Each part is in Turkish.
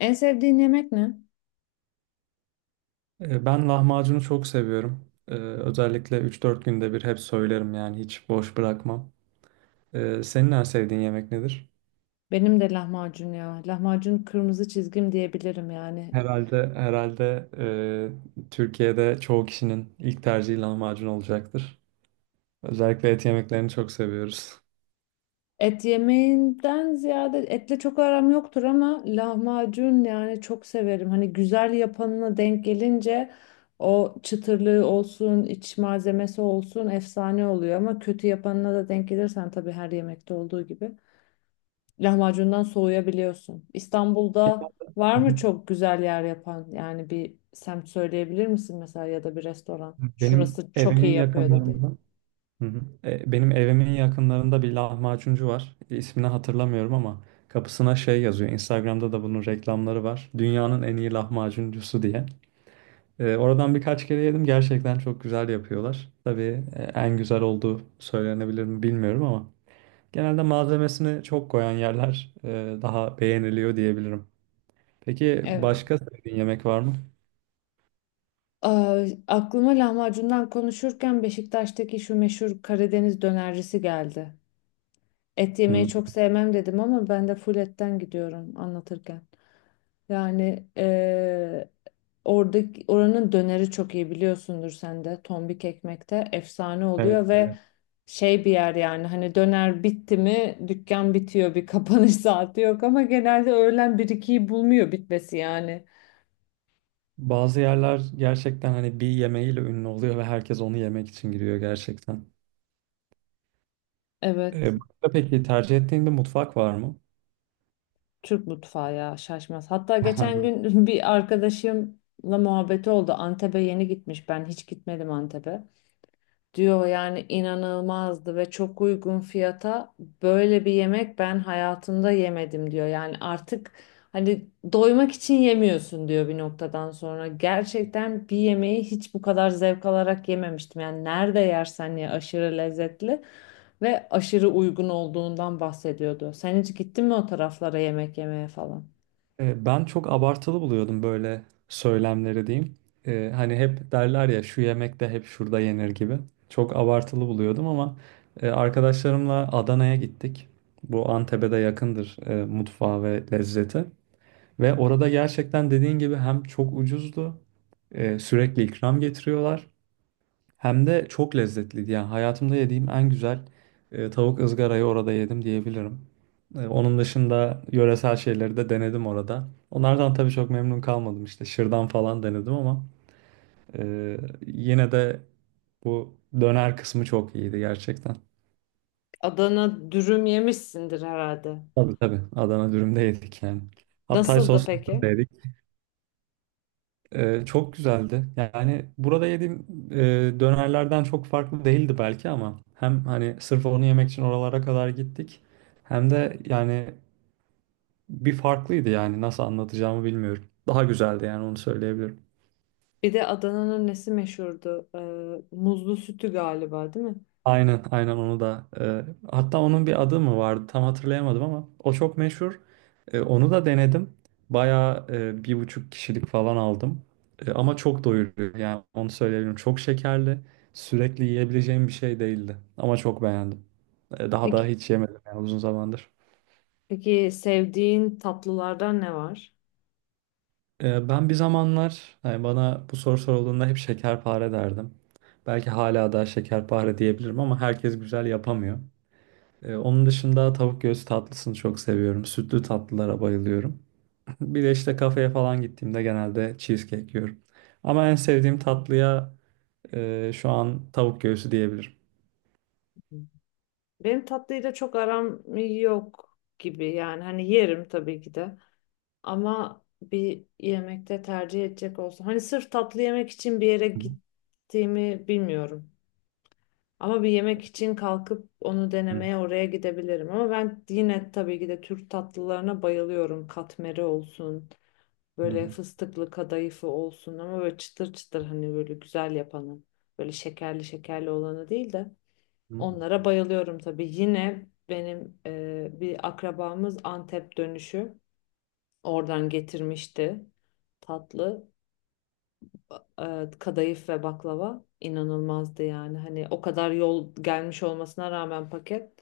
En sevdiğin yemek ne? Ben lahmacunu çok seviyorum. Özellikle üç dört günde bir hep söylerim yani hiç boş bırakmam. Senin en sevdiğin yemek nedir? Benim de lahmacun ya. Lahmacun kırmızı çizgim diyebilirim yani. Herhalde herhalde, Türkiye'de çoğu kişinin ilk tercihi lahmacun olacaktır. Özellikle et yemeklerini çok seviyoruz. Et yemeğinden ziyade etle çok aram yoktur ama lahmacun yani çok severim. Hani güzel yapanına denk gelince o çıtırlığı olsun, iç malzemesi olsun efsane oluyor ama kötü yapanına da denk gelirsen tabii her yemekte olduğu gibi lahmacundan soğuyabiliyorsun. İstanbul'da var Hı mı hı. çok güzel yer yapan? Yani bir semt söyleyebilir misin mesela ya da bir restoran? Benim Şurası çok evimin iyi yapıyor dedi. yakınlarında. Hı hı. Benim evimin yakınlarında bir lahmacuncu var. İsmini hatırlamıyorum ama kapısına şey yazıyor. Instagram'da da bunun reklamları var. Dünyanın en iyi lahmacuncusu diye. Oradan birkaç kere yedim. Gerçekten çok güzel yapıyorlar. Tabii, en güzel olduğu söylenebilir mi bilmiyorum ama genelde malzemesini çok koyan yerler, daha beğeniliyor diyebilirim. Peki Evet. başka sevdiğin yemek var mı? Aa, aklıma lahmacundan konuşurken Beşiktaş'taki şu meşhur Karadeniz dönercisi geldi. Et Hmm, yemeyi çok sevmem dedim ama ben de full etten gidiyorum anlatırken. Yani oranın döneri çok iyi biliyorsundur sen de. Tombik ekmekte efsane Evet, oluyor ve evet. şey bir yer yani hani döner bitti mi dükkan bitiyor bir kapanış saati yok ama genelde öğlen bir ikiyi bulmuyor bitmesi yani. Bazı yerler gerçekten hani bir yemeğiyle ünlü oluyor ve herkes onu yemek için giriyor gerçekten. Evet, Başka peki tercih ettiğin bir mutfak var mı? Türk mutfağı ya şaşmaz. Hatta geçen gün bir arkadaşımla muhabbeti oldu. Antep'e yeni gitmiş. Ben hiç gitmedim Antep'e. Diyor yani inanılmazdı ve çok uygun fiyata böyle bir yemek ben hayatımda yemedim diyor. Yani artık hani doymak için yemiyorsun diyor bir noktadan sonra. Gerçekten bir yemeği hiç bu kadar zevk alarak yememiştim. Yani nerede yersen ye aşırı lezzetli ve aşırı uygun olduğundan bahsediyordu. Sen hiç gittin mi o taraflara yemek yemeye falan? Ben çok abartılı buluyordum böyle söylemleri diyeyim. Hani hep derler ya şu yemek de hep şurada yenir gibi. Çok abartılı buluyordum ama arkadaşlarımla Adana'ya gittik. Bu Antep'e de yakındır, mutfağı ve lezzeti. Ve orada gerçekten dediğin gibi hem çok ucuzdu, sürekli ikram getiriyorlar. Hem de çok lezzetliydi. Yani hayatımda yediğim en güzel tavuk ızgarayı orada yedim diyebilirim. Onun dışında yöresel şeyleri de denedim orada. Onlardan tabii çok memnun kalmadım işte. Şırdan falan denedim ama e, yine de bu döner kısmı çok iyiydi gerçekten. Adana dürüm yemişsindir herhalde. Tabii tabii. Adana dürüm de yedik yani. Hatay Nasıldı soslu dürüm de peki? yedik. Çok güzeldi. Yani burada yediğim dönerlerden çok farklı değildi belki ama hem hani sırf onu yemek için oralara kadar gittik hem de yani bir farklıydı yani nasıl anlatacağımı bilmiyorum. Daha güzeldi yani onu söyleyebilirim. Bir de Adana'nın nesi meşhurdu? Muzlu sütü galiba, değil mi? Aynen, aynen onu da. Hatta onun bir adı mı vardı tam hatırlayamadım ama o çok meşhur. Onu da denedim. Bayağı bir buçuk kişilik falan aldım. Ama çok doyuruyor yani onu söyleyebilirim. Çok şekerli, sürekli yiyebileceğim bir şey değildi. Ama çok beğendim. Daha da Peki, hiç yemedim yani uzun zamandır. peki sevdiğin tatlılardan ne var? Ben bir zamanlar hani bana bu soru sorulduğunda hep şekerpare derdim. Belki hala da şekerpare diyebilirim ama herkes güzel yapamıyor. Onun dışında tavuk göğsü tatlısını çok seviyorum. Sütlü tatlılara bayılıyorum. Bir de işte kafeye falan gittiğimde genelde cheesecake yiyorum. Ama en sevdiğim tatlıya şu an tavuk göğsü diyebilirim. Benim tatlıyla çok aram yok gibi. Yani hani yerim tabii ki de. Ama bir yemekte tercih edecek olsam. Hani sırf tatlı yemek için bir yere Hı gittiğimi bilmiyorum. Ama bir yemek için kalkıp onu hı. denemeye oraya gidebilirim. Ama ben yine tabii ki de Türk tatlılarına bayılıyorum. Katmeri olsun. Hı Böyle fıstıklı kadayıfı olsun ama böyle çıtır çıtır hani böyle güzel yapanı. Böyle şekerli şekerli olanı değil de. hı. Onlara bayılıyorum tabii. Yine benim bir akrabamız Antep dönüşü. Oradan getirmişti tatlı. Kadayıf ve baklava inanılmazdı yani. Hani o kadar yol gelmiş olmasına rağmen paket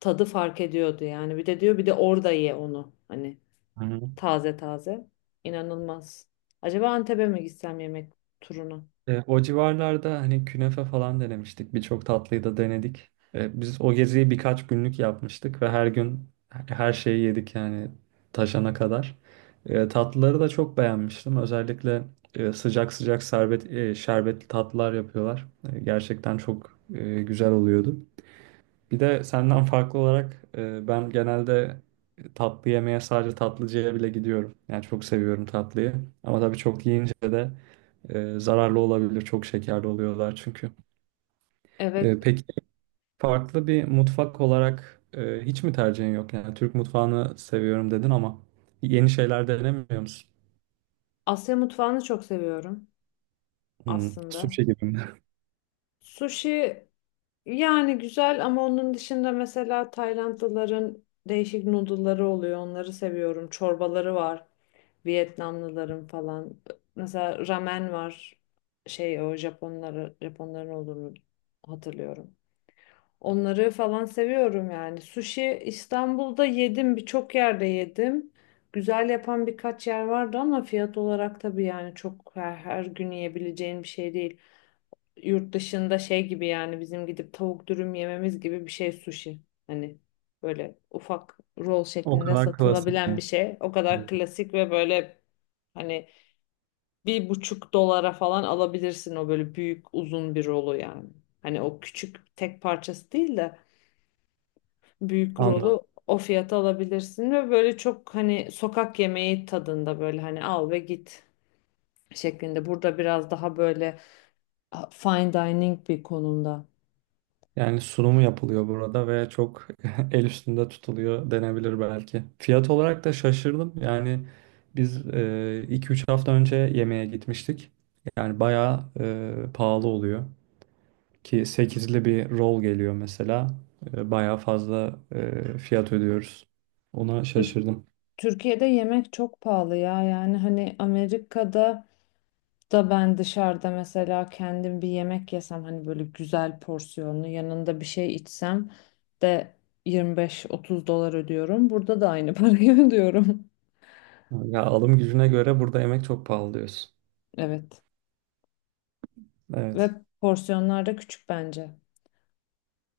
tadı fark ediyordu yani. Bir de diyor bir de orada ye onu. Hani Hı hı. taze taze. İnanılmaz. Acaba Antep'e mi gitsem yemek turuna? O civarlarda hani künefe falan denemiştik. Birçok tatlıyı da denedik. Biz o geziyi birkaç günlük yapmıştık ve her gün her şeyi yedik yani taşana kadar. Tatlıları da çok beğenmiştim. Özellikle sıcak sıcak serbet, şerbetli tatlılar yapıyorlar. Gerçekten çok güzel oluyordu. Bir de senden farklı olarak ben genelde tatlı yemeye sadece tatlıcıya bile gidiyorum. Yani çok seviyorum tatlıyı. Ama tabii çok yiyince de zararlı olabilir. Çok şekerli oluyorlar çünkü. Evet. Peki farklı bir mutfak olarak hiç mi tercihin yok? Yani Türk mutfağını seviyorum dedin ama yeni şeyler denemiyor musun? Asya mutfağını çok seviyorum Hmm, aslında. sushi gibi mi? Sushi yani güzel ama onun dışında mesela Taylandlıların değişik noodle'ları oluyor. Onları seviyorum. Çorbaları var. Vietnamlıların falan. Mesela ramen var. Şey o Japonların olduğunu hatırlıyorum. Onları falan seviyorum yani. Sushi İstanbul'da yedim, birçok yerde yedim. Güzel yapan birkaç yer vardı ama fiyat olarak tabii yani çok her gün yiyebileceğin bir şey değil. Yurt dışında şey gibi yani bizim gidip tavuk dürüm yememiz gibi bir şey sushi. Hani böyle ufak roll O şeklinde kadar klasik satılabilen yani. bir şey. O kadar klasik ve böyle hani bir buçuk dolara falan alabilirsin o böyle büyük uzun bir rolu yani. Hani o küçük tek parçası değil de büyük rolü Anladım. o fiyata alabilirsin ve böyle çok hani sokak yemeği tadında böyle hani al ve git şeklinde. Burada biraz daha böyle fine dining bir konumda. Yani sunumu yapılıyor burada ve çok el üstünde tutuluyor denebilir belki. Fiyat olarak da şaşırdım. Yani biz iki üç hafta önce yemeğe gitmiştik. Yani bayağı pahalı oluyor. Ki sekizli bir roll geliyor mesela. Bayağı fazla fiyat ödüyoruz. Ona Tür- şaşırdım. Türkiye'de yemek çok pahalı ya yani hani Amerika'da da ben dışarıda mesela kendim bir yemek yesem hani böyle güzel porsiyonlu yanında bir şey içsem de 25-30 dolar ödüyorum. Burada da aynı parayı ödüyorum. Ya alım gücüne göre burada yemek çok pahalı diyorsun. Evet. Ve Evet. porsiyonlar da küçük bence.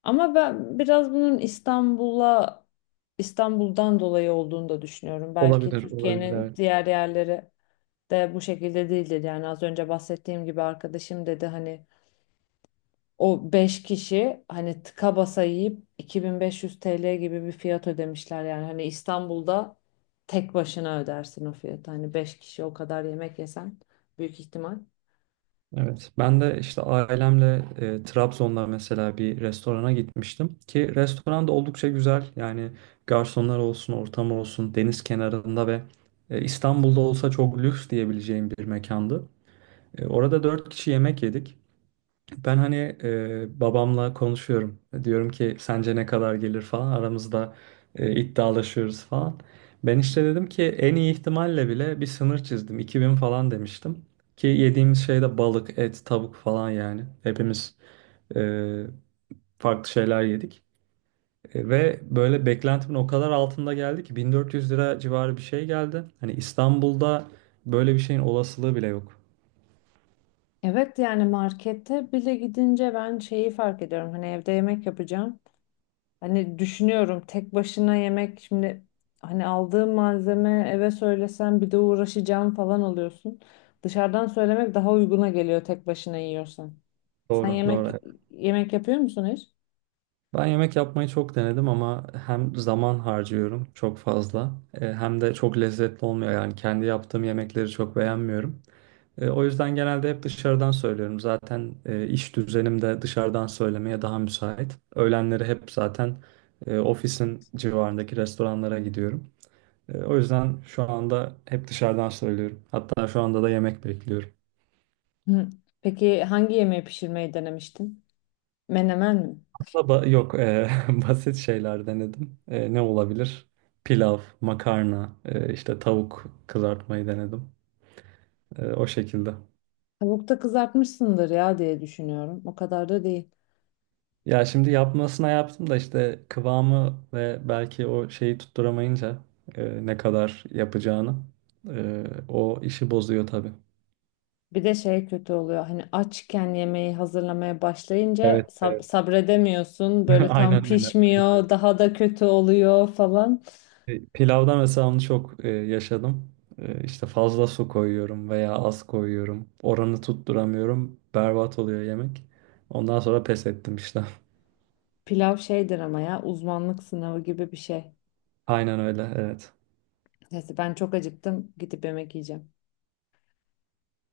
Ama ben biraz bunun İstanbul'dan dolayı olduğunu da düşünüyorum. Belki Olabilir, olabilir. Türkiye'nin Evet. diğer yerleri de bu şekilde değildir. Yani az önce bahsettiğim gibi arkadaşım dedi hani o 5 kişi hani tıka basa yiyip 2500 TL gibi bir fiyat ödemişler. Yani hani İstanbul'da tek başına ödersin o fiyatı. Hani 5 kişi o kadar yemek yesen büyük ihtimal. Evet. Ben de işte ailemle Trabzon'da mesela bir restorana gitmiştim ki restoran da oldukça güzel. Yani garsonlar olsun, ortam olsun, deniz kenarında ve İstanbul'da olsa çok lüks diyebileceğim bir mekandı. Orada dört kişi yemek yedik. Ben hani babamla konuşuyorum. Diyorum ki sence ne kadar gelir falan. Aramızda iddialaşıyoruz falan. Ben işte dedim ki en iyi ihtimalle bile bir sınır çizdim. 2000 falan demiştim. Ki yediğimiz şey de balık, et, tavuk falan yani. Hepimiz e, farklı şeyler yedik. Ve böyle beklentimin o kadar altında geldi ki 1400 lira civarı bir şey geldi. Hani İstanbul'da böyle bir şeyin olasılığı bile yok. Evet yani markete bile gidince ben şeyi fark ediyorum. Hani evde yemek yapacağım. Hani düşünüyorum tek başına yemek şimdi hani aldığım malzeme eve söylesen bir de uğraşacağım falan oluyorsun. Dışarıdan söylemek daha uyguna geliyor tek başına yiyorsan. Sen Doğru, yemek doğru. yemek yapıyor musun hiç? Ben yemek yapmayı çok denedim ama hem zaman harcıyorum çok fazla, hem de çok lezzetli olmuyor. Yani kendi yaptığım yemekleri çok beğenmiyorum. O yüzden genelde hep dışarıdan söylüyorum. Zaten iş düzenim de dışarıdan söylemeye daha müsait. Öğlenleri hep zaten ofisin civarındaki restoranlara gidiyorum. O yüzden şu anda hep dışarıdan söylüyorum. Hatta şu anda da yemek bekliyorum. Hı. Peki hangi yemeği pişirmeyi denemiştin? Menemen mi? Baba yok basit şeyler denedim. Ne olabilir? Pilav, makarna, işte tavuk kızartmayı denedim. O şekilde. Tavukta kızartmışsındır ya diye düşünüyorum. O kadar da değil. Ya şimdi yapmasına yaptım da işte kıvamı ve belki o şeyi tutturamayınca ne kadar yapacağını o işi bozuyor tabii. Bir de şey kötü oluyor. Hani açken yemeği hazırlamaya başlayınca Evet, evet. sabredemiyorsun. Böyle tam Aynen öyle. pişmiyor, daha da kötü oluyor falan. Pilavda mesela onu çok yaşadım. İşte fazla su koyuyorum veya az koyuyorum. Oranı tutturamıyorum. Berbat oluyor yemek. Ondan sonra pes ettim işte. Pilav şeydir ama ya uzmanlık sınavı gibi bir şey. Aynen öyle, evet. Neyse ben çok acıktım gidip yemek yiyeceğim.